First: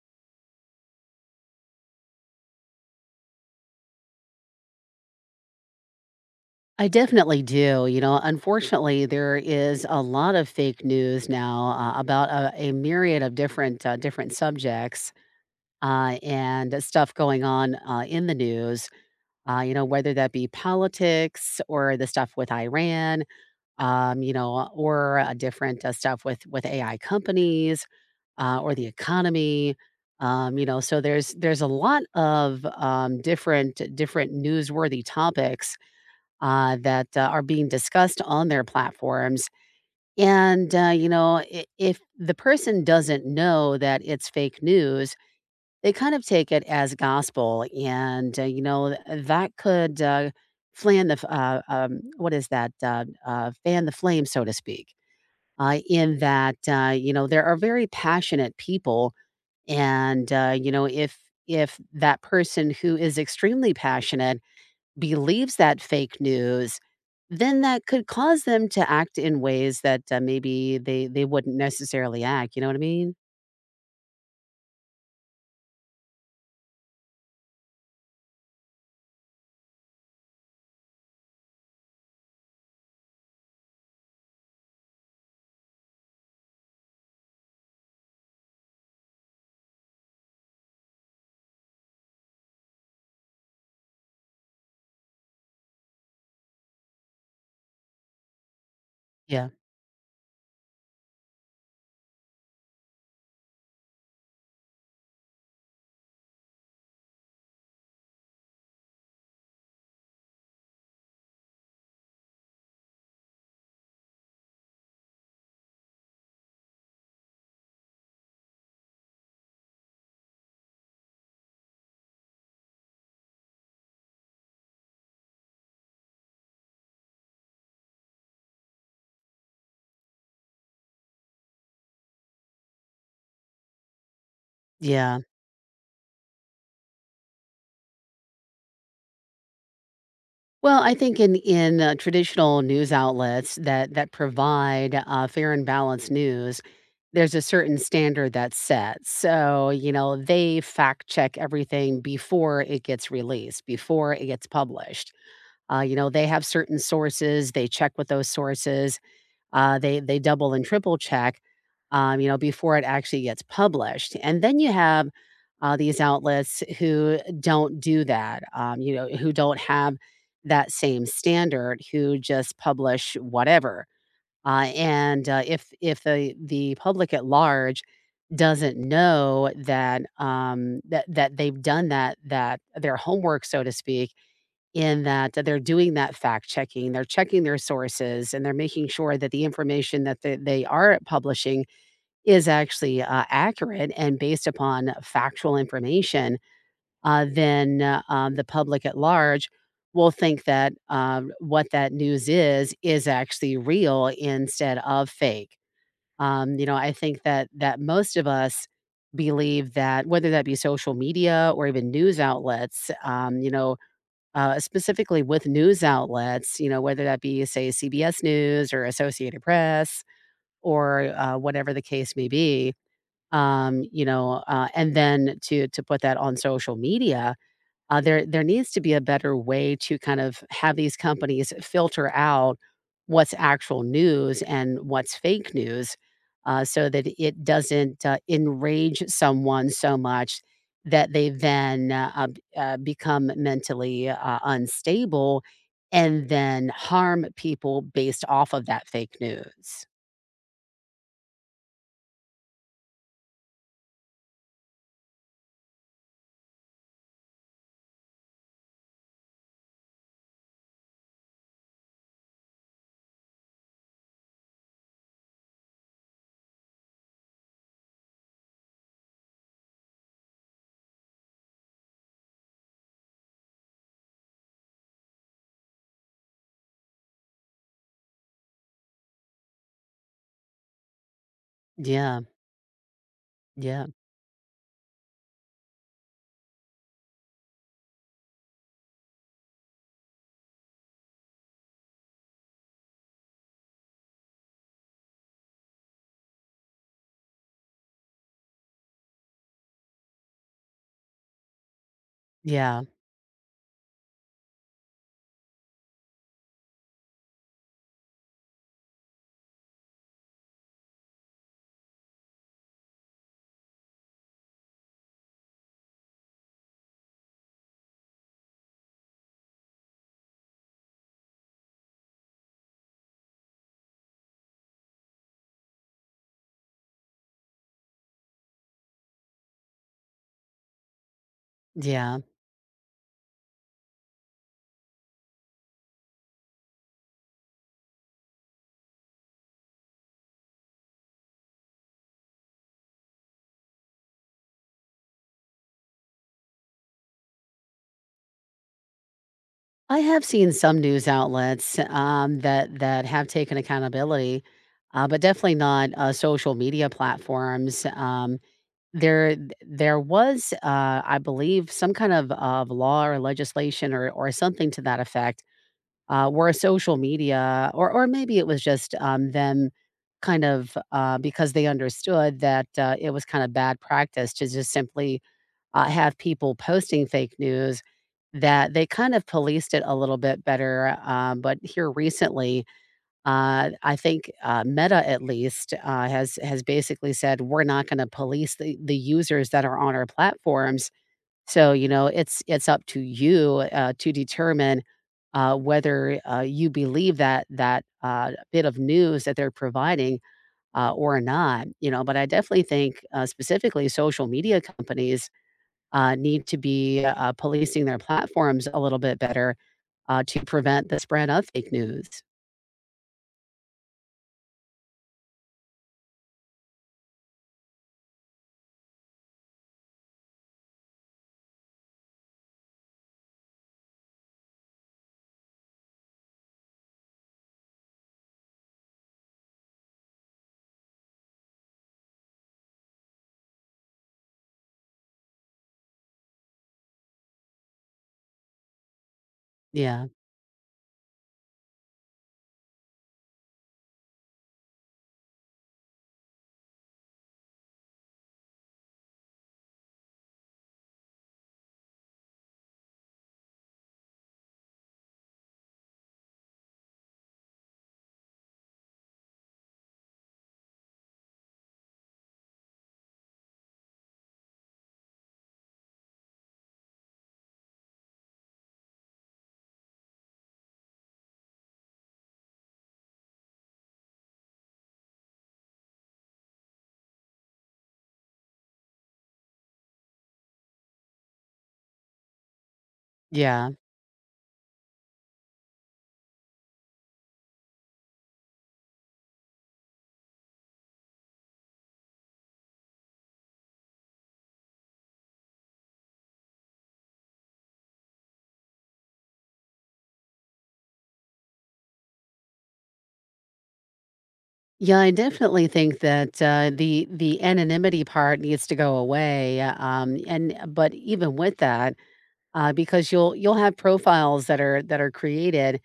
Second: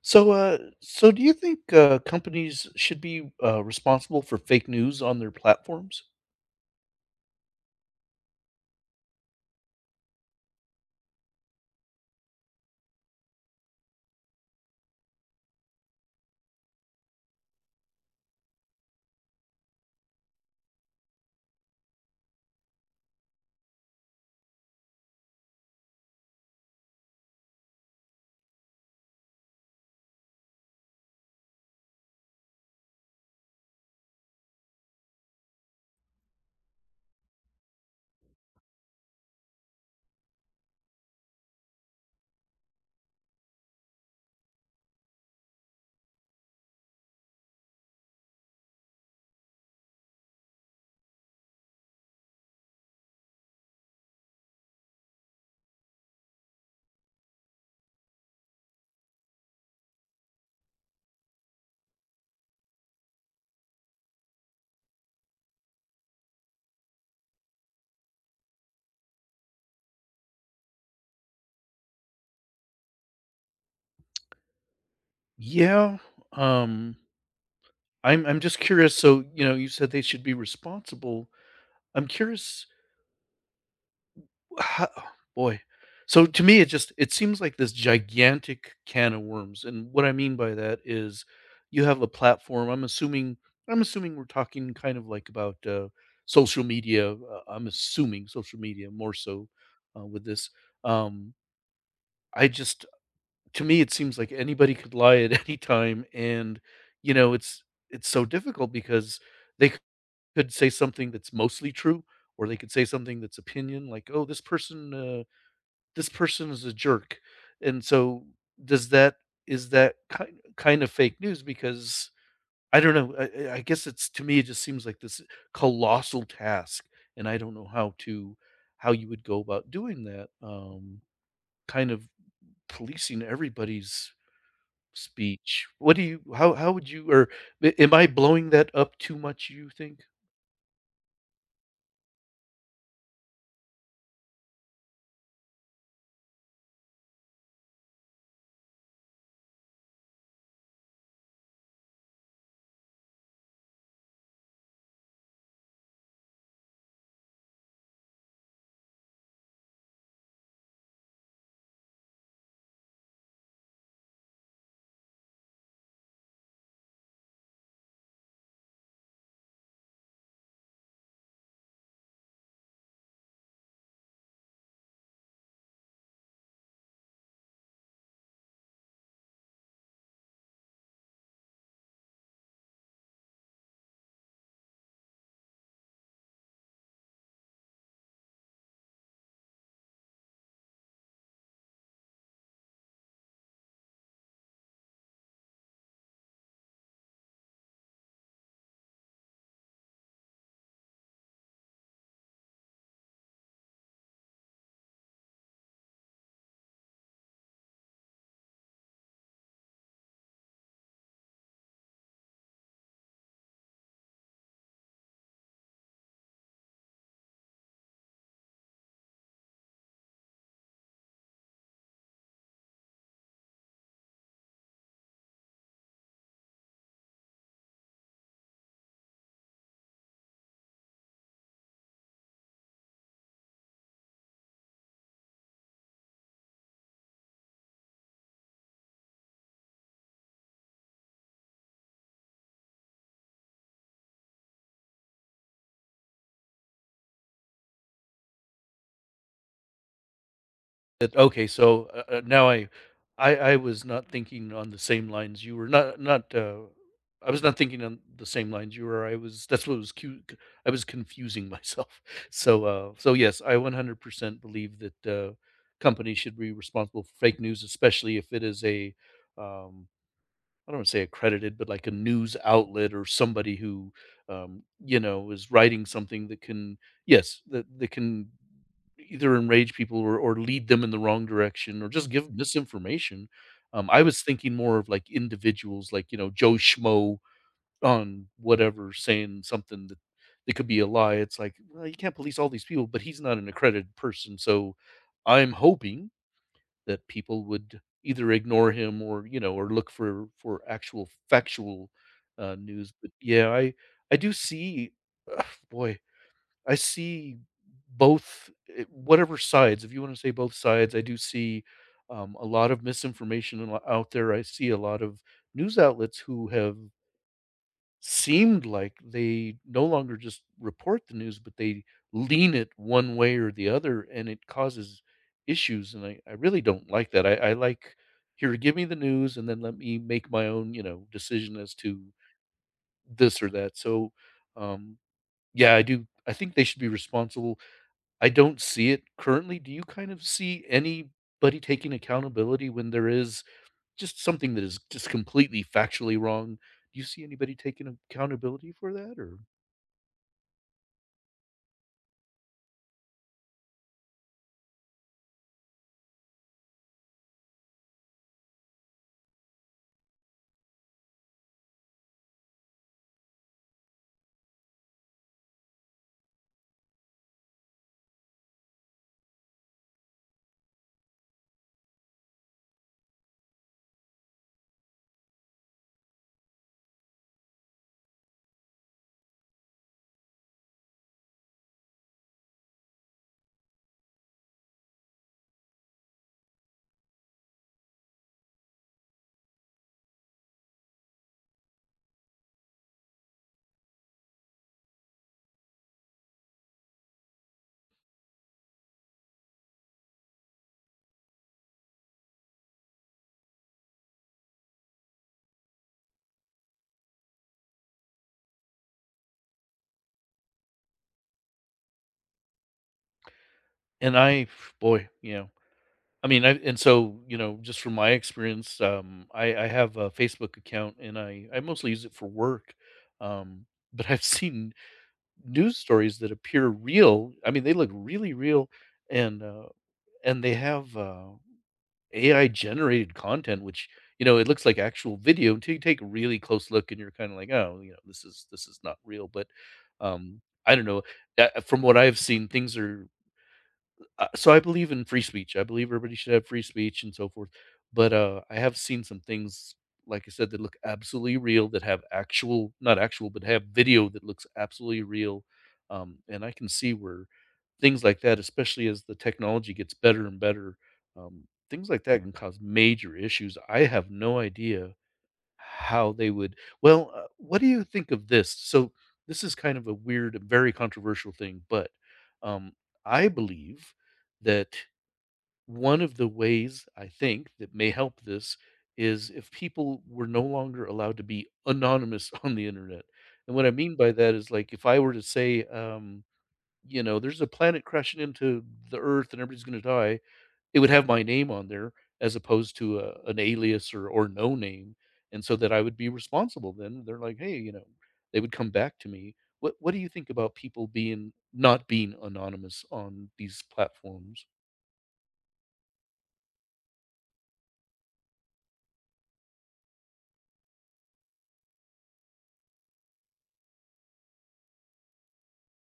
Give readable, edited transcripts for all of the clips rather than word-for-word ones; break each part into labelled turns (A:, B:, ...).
A: So do you think companies should be responsible for fake news on their platforms?
B: I definitely do. You know, unfortunately, there is a lot of fake news now, about a myriad of different subjects and stuff going on, in the news. You know, whether that be politics or the stuff with Iran, you know, or different stuff with AI companies or the economy. So there's a lot of different newsworthy topics that are being discussed on their platforms. And, you know, I- if the person doesn't know that it's fake news, they kind of take it as gospel. And, you know, th- that could what is that? Fan the flame, so to speak, in that, there are very passionate people. And, uh, you know, if, if that person who is extremely passionate believes that fake news, then that could cause them to act in ways that, maybe they wouldn't necessarily act, you know what I mean?
A: Yeah. Um, I'm just curious. So, you know, you said they should be responsible. I'm curious. Ho boy. So to me, it seems like this gigantic can of worms, and what I mean by that is you have a platform. I'm assuming we're talking kind of like about, social media, I'm assuming social media more
B: Yeah,
A: so, with this. Um, I just To me, it seems like anybody could lie at any time, and, you know, it's so difficult because they c- could say something that's mostly true, or they could say something that's opinion, like, "Oh, this person is a jerk." And so does that is that kind kind of fake news? Because I don't know, I guess it's to me it just seems like this colossal task, and I don't know how you would go about doing that. Kind of policing everybody's
B: yeah.
A: speech. What do you how would you? Or am I blowing that up too much, you think?
B: Well, I think in traditional news outlets that provide fair and balanced news, there's a certain standard that's set, so, you know, they fact check everything before it gets released, before it gets published. They have certain sources, they check with those sources. They double and triple check, before it actually gets published. And then you have these outlets who don't do that, who don't have that same standard, who just publish whatever. And If the public at large doesn't know that they've done that their homework, so to speak, in that they're doing that fact checking, they're checking their sources, and they're making sure that the information that they are publishing is actually accurate and based upon factual information, the public at large will think that what that news is actually real instead of fake. I think that most of us believe that, whether that be social media or even news outlets. Um, you know, specifically with news outlets, you know, whether that be, say, CBS News or Associated Press or whatever the case may be, and then to put that on social media, there needs to be a better way to kind of have these companies filter out what's actual news and what's fake news, so that it doesn't enrage someone so much that they then become mentally unstable and then harm people based off of that fake news.
A: It Okay, so, now I I was not thinking on the same lines you were. Not not, I was not thinking on the same lines you were, I was that's what was cu c I was confusing myself. So yes, I 100% believe that, companies should be responsible for fake news, especially if it is a, um I don't wanna say accredited, but like a news outlet or somebody who, you know, is writing something that can, yes, that that can either enrage people or lead them in the wrong direction or just
B: Yeah,
A: give misinformation.
B: yeah,
A: I was thinking more of like individuals, like, you know, Joe Schmo on whatever saying something that that could be a lie. It's like, well, you can't police all these people, but he's not an accredited person. So I'm hoping that people would either ignore him or, you know, or look for actual factual,
B: yeah,
A: news, but yeah, I do see, ugh, boy, I see both, whatever sides, if you wanna say both sides. I do see, a lot of misinformation a lot out there. I see a lot of news outlets who have seemed like they no longer just report the news, but they lean it one way or the other, and it causes issues. And I really don't like that. I like, here, give me the news, and then let me make my own, you know, decision as to
B: yeah.
A: this or that. So, um, yeah, I do. I think they should be responsible. I don't see it currently. Do you kind of see anybody taking accountability when there is just something that is just completely factually wrong? Do you see anybody taking accountability for that, or?
B: I have seen some news outlets, that have taken accountability, but definitely not social media platforms. There there was, I believe, some kind of law or legislation or something to that effect, where social media, or maybe it was just them, kind of, because they understood that, it was kinda bad practice to just simply have people posting fake news, that they kind of policed it a little bit better. But here recently, I think Meta at least has basically said we're not going to police the users that are on our platforms. So, you know, it's up to you, to determine whether you believe that bit of news that they're providing, or not. You know, but I definitely think, specifically social media companies need to be policing their platforms a little bit better, to prevent the spread of fake news.
A: And I you know, I mean, I and so, you know, just from my experience, I have a Facebook account and I mostly use it for work. Um, but I've seen news stories that appear real. I mean, they look really real, and uh and they have AI generated content which, you know, it looks like actual video until you take a really close look and you're kind of like, "Oh, you know, this is not real." But
B: Yeah,
A: um I don't know. From what I've seen, things are so, I believe in free speech. I believe everybody should have free speech and so forth. But I have seen some things, like I said, that look absolutely real, that have actual, not actual, but have video that looks absolutely real. And I can see where things like that, especially as the technology gets better and better, um, things like that can cause major issues. I have no idea how they would. Well, what do you think of this? So, this is kind of a weird and very controversial thing, but, um, I believe that one of the ways I think that may help this is if people were no longer allowed to be anonymous on the Internet, and what
B: yeah.
A: I mean by that is, like, if I were to say, you know, "There's a planet crashing into the Earth and everybody's gonna die." It would have my name on there as opposed to a, an alias or no name, and so that I would be responsible. Then they're like, hey, you know, they would come back to me. What do you think about people being, not being anonymous on these platforms?
B: Yeah, I definitely think that the anonymity part needs to go away, and but even with that, because you'll have profiles that are created,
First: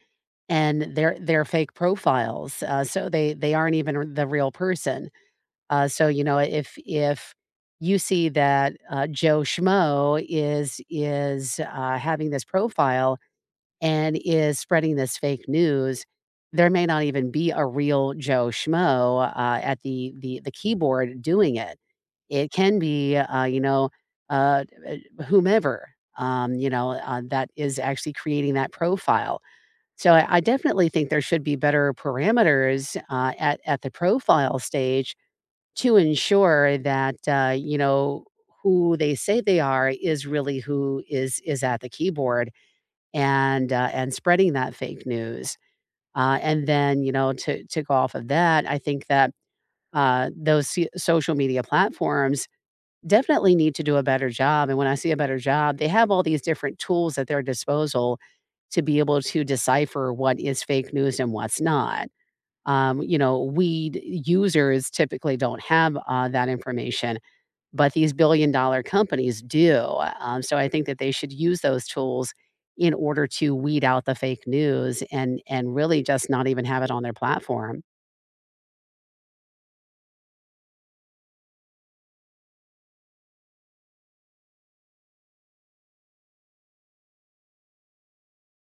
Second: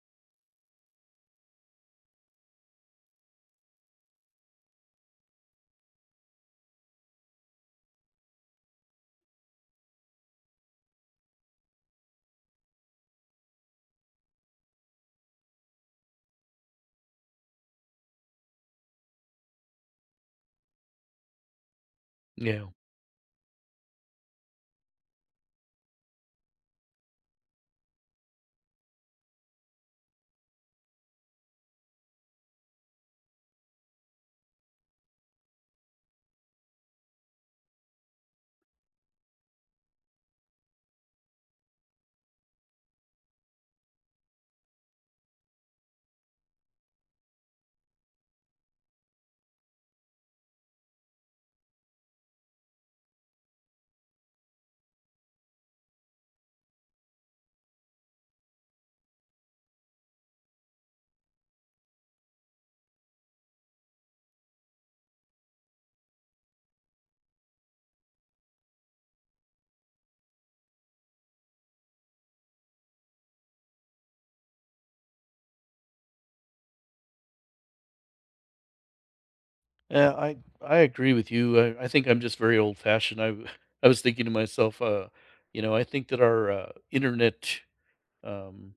B: and they're fake profiles, so they aren't even the real person. So you know, if you see that, Joe Schmo is having this profile and is spreading this fake news, there may not even be a real Joe Schmo at the the keyboard doing it. It
A: Yeah,
B: can be, whomever that is actually creating that profile. So I definitely think there should be better parameters at the profile stage to ensure that, who they say they are is really who is at the keyboard and, and spreading that fake news. And then, you know, to go off of that, I think that those social media platforms definitely need to do a better job. And when I see a better job, they have all these different tools at their disposal to be able to decipher what is fake news and what's not. Users typically don't have that information, but these billion dollar companies do. So I think that they should use those tools in order to weed out the fake news, and really just not even have it on their platform.
A: yeah, I agree with you. I think I'm just very old fashioned. I was thinking to myself, you know, I think that our internet um,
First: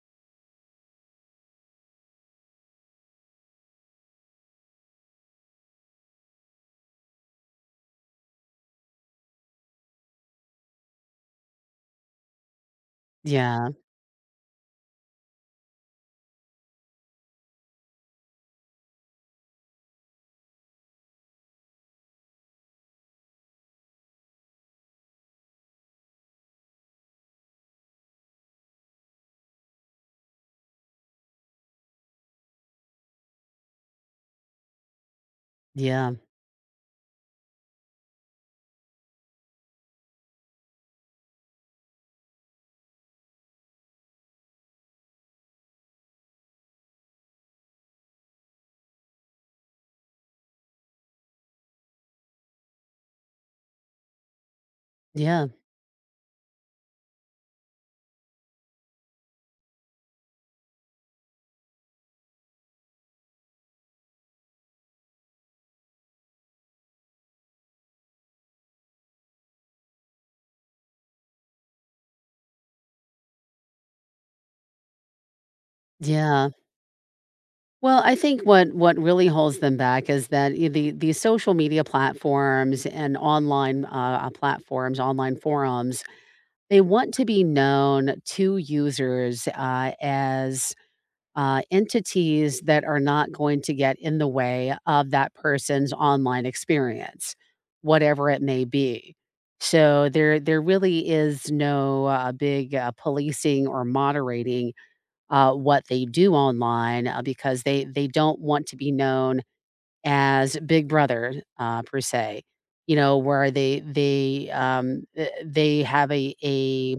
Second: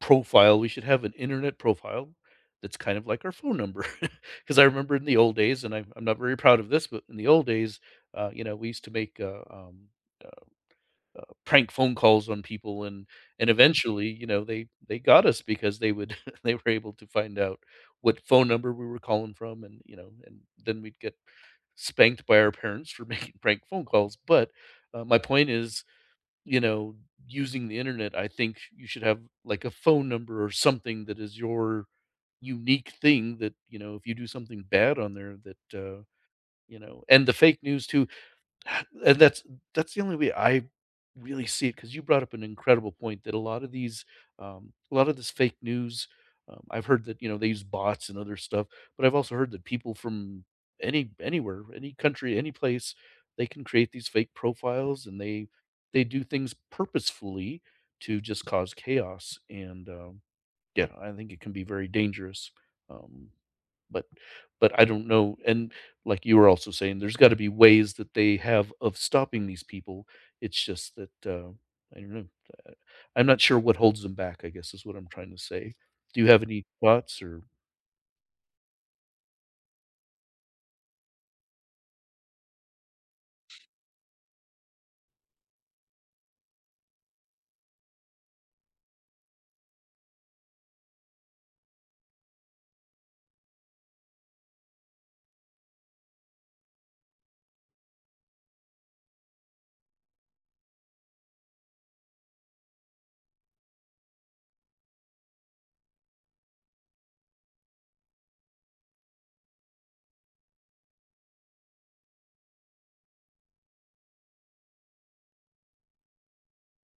A: profile, we should have an internet profile that's kind of like our phone number. Because I remember in the old days, and I'm not very proud of this, but in the old days, you know, we used to make, uh, prank phone calls on people, and
B: Yeah.
A: eventually, you know, they got us because they would they were able to find out what phone number we were calling from, and, you know, and then we'd get spanked by our parents for making prank phone calls, but, my point is, you know, using the internet, I think you should have like a phone number or something that is your unique thing that, you know, if you do something bad on there that,
B: Yeah.
A: you know, and the fake news too, and that's the only way I really see it, because you brought up an incredible point that a lot of these, a lot of this fake news, I've heard that, you know, they use bots and other stuff, but I've also heard that people from anywhere, any country, any place, they can create these fake profiles and
B: Yeah.
A: they do things purposefully to just cause chaos and, yeah, I think it can be very dangerous, um, but but I don't know, and like you were also saying, there's gotta be ways that they have of stopping these people. It's just that, I don't know, uh, I'm not sure what holds them back, I guess, is what I'm trying to say. Do you have
B: Yeah.
A: any thoughts, or?
B: Well, I think what really holds them back is that, the social media platforms and online platforms, online forums, they want to be known to users as entities that are not going to get in the way of that person's online experience, whatever it may be. So there really is no big policing or moderating what they do online, because they don't want to be known as Big Brother, per se. You know, where they have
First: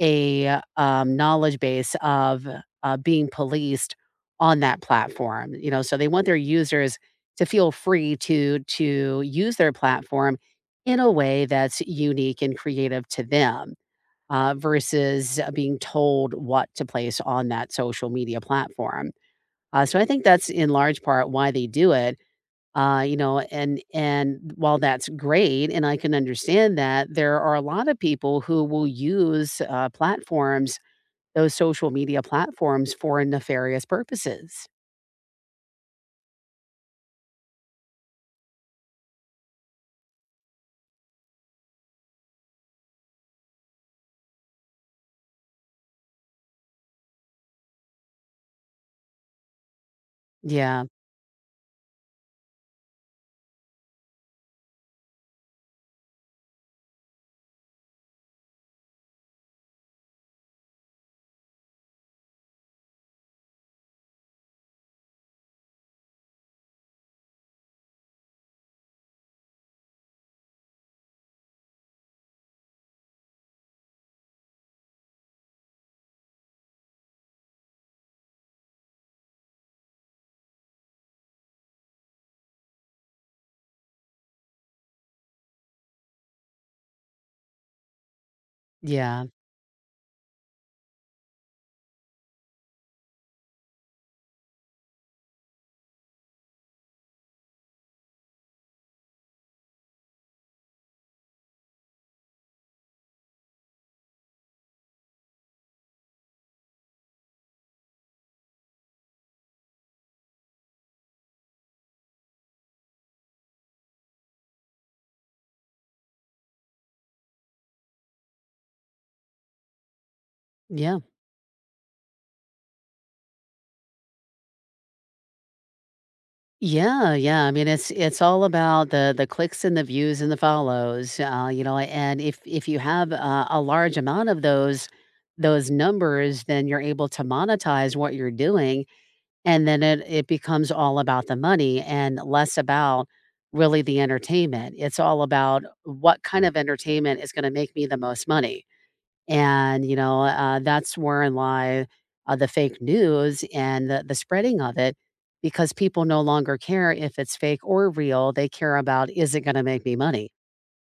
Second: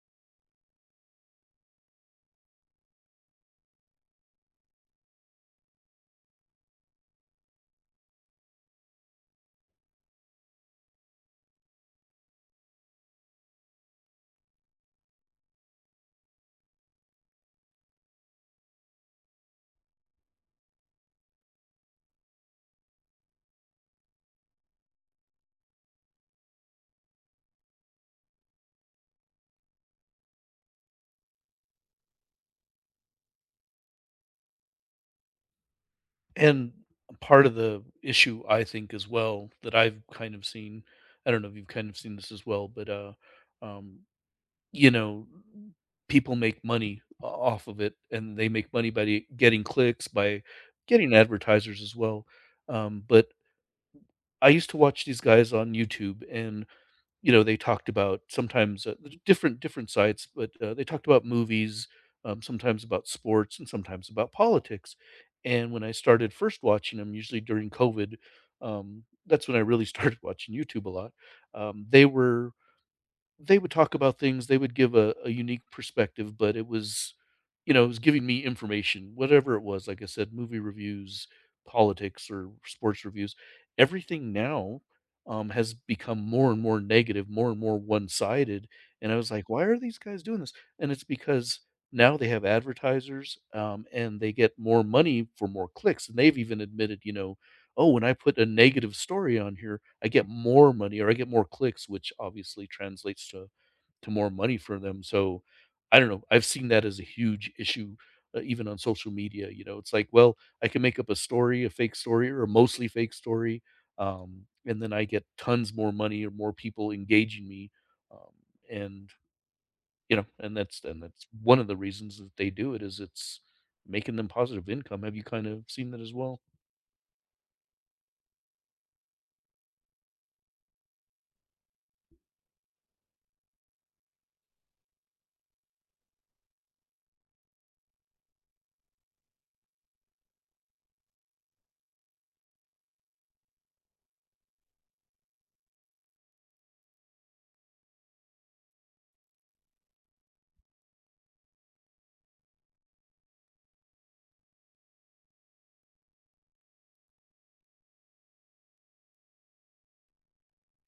B: a, knowledge base of being policed on that platform. You know, so they want their users to feel free to use their platform in a way that's unique and creative to them, versus being told what to place on that social media platform. So I think that's in large part why they do it. And while that's great, and I can understand that, there are a lot of people who will use, platforms those social media platforms for nefarious purposes.
A: And part of the issue, I think, as well, that I've kind of seen, I don't know if you've kind of seen this as well, but, um you know, people make money o off of it, and they make money by getting clicks, by
B: Yeah,
A: getting advertisers as well, but I used to watch these guys on YouTube, and, you know, they talked about sometimes, different sites, but, they talked about movies, sometimes about sports, and sometimes about politics, and when I started first watching them, usually during COVID, that's when I really started watching YouTube a lot, they were, they would talk about things, they would give a unique perspective, but it was, you know, it was giving me information, whatever it was, like I said, movie reviews, politics or sports reviews. Everything now, has become more and more negative, more and more one-sided, and I
B: yeah,
A: was like, "Why are these guys doing this?" And it's because now they have advertisers, and they get more money for more clicks, and they've even admitted, you know, "Oh, when I put a negative story on here, I get more money or I get more clicks," which obviously translates to more money for them. So I don't know. I've seen that as a huge issue, even on social media. You know, it's like, well, I can make up a story, a fake story, or a mostly fake story, and then I get tons more money or more people engaging me, um, and you know, and
B: yeah.
A: that's one of the reasons that they do it, is it's making them positive income. Have you kind of seen that as well?
B: Yeah, yeah. I mean, it's all about the clicks and the views and the follows, you know. And if you have a large amount of those numbers, then you're able to monetize what you're doing, and then it becomes all about the money and less about really the entertainment. It's all about what kind of entertainment is going to make me the most money. That's where lie, the fake news and the spreading of it, because people no longer care if it's fake or real. They care about, is it going to make me money?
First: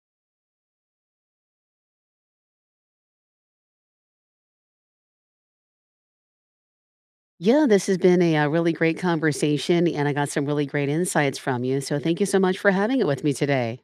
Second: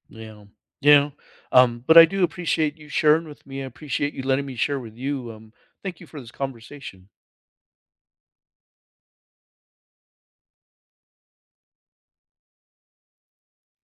A: Yeah. Yeah. But I do appreciate you sharing with me. I appreciate you letting me share with you. Thank you for this conversation.
B: Yeah, this has been a, really great conversation, and I got some really great insights from you. So thank you so much for having it with me today.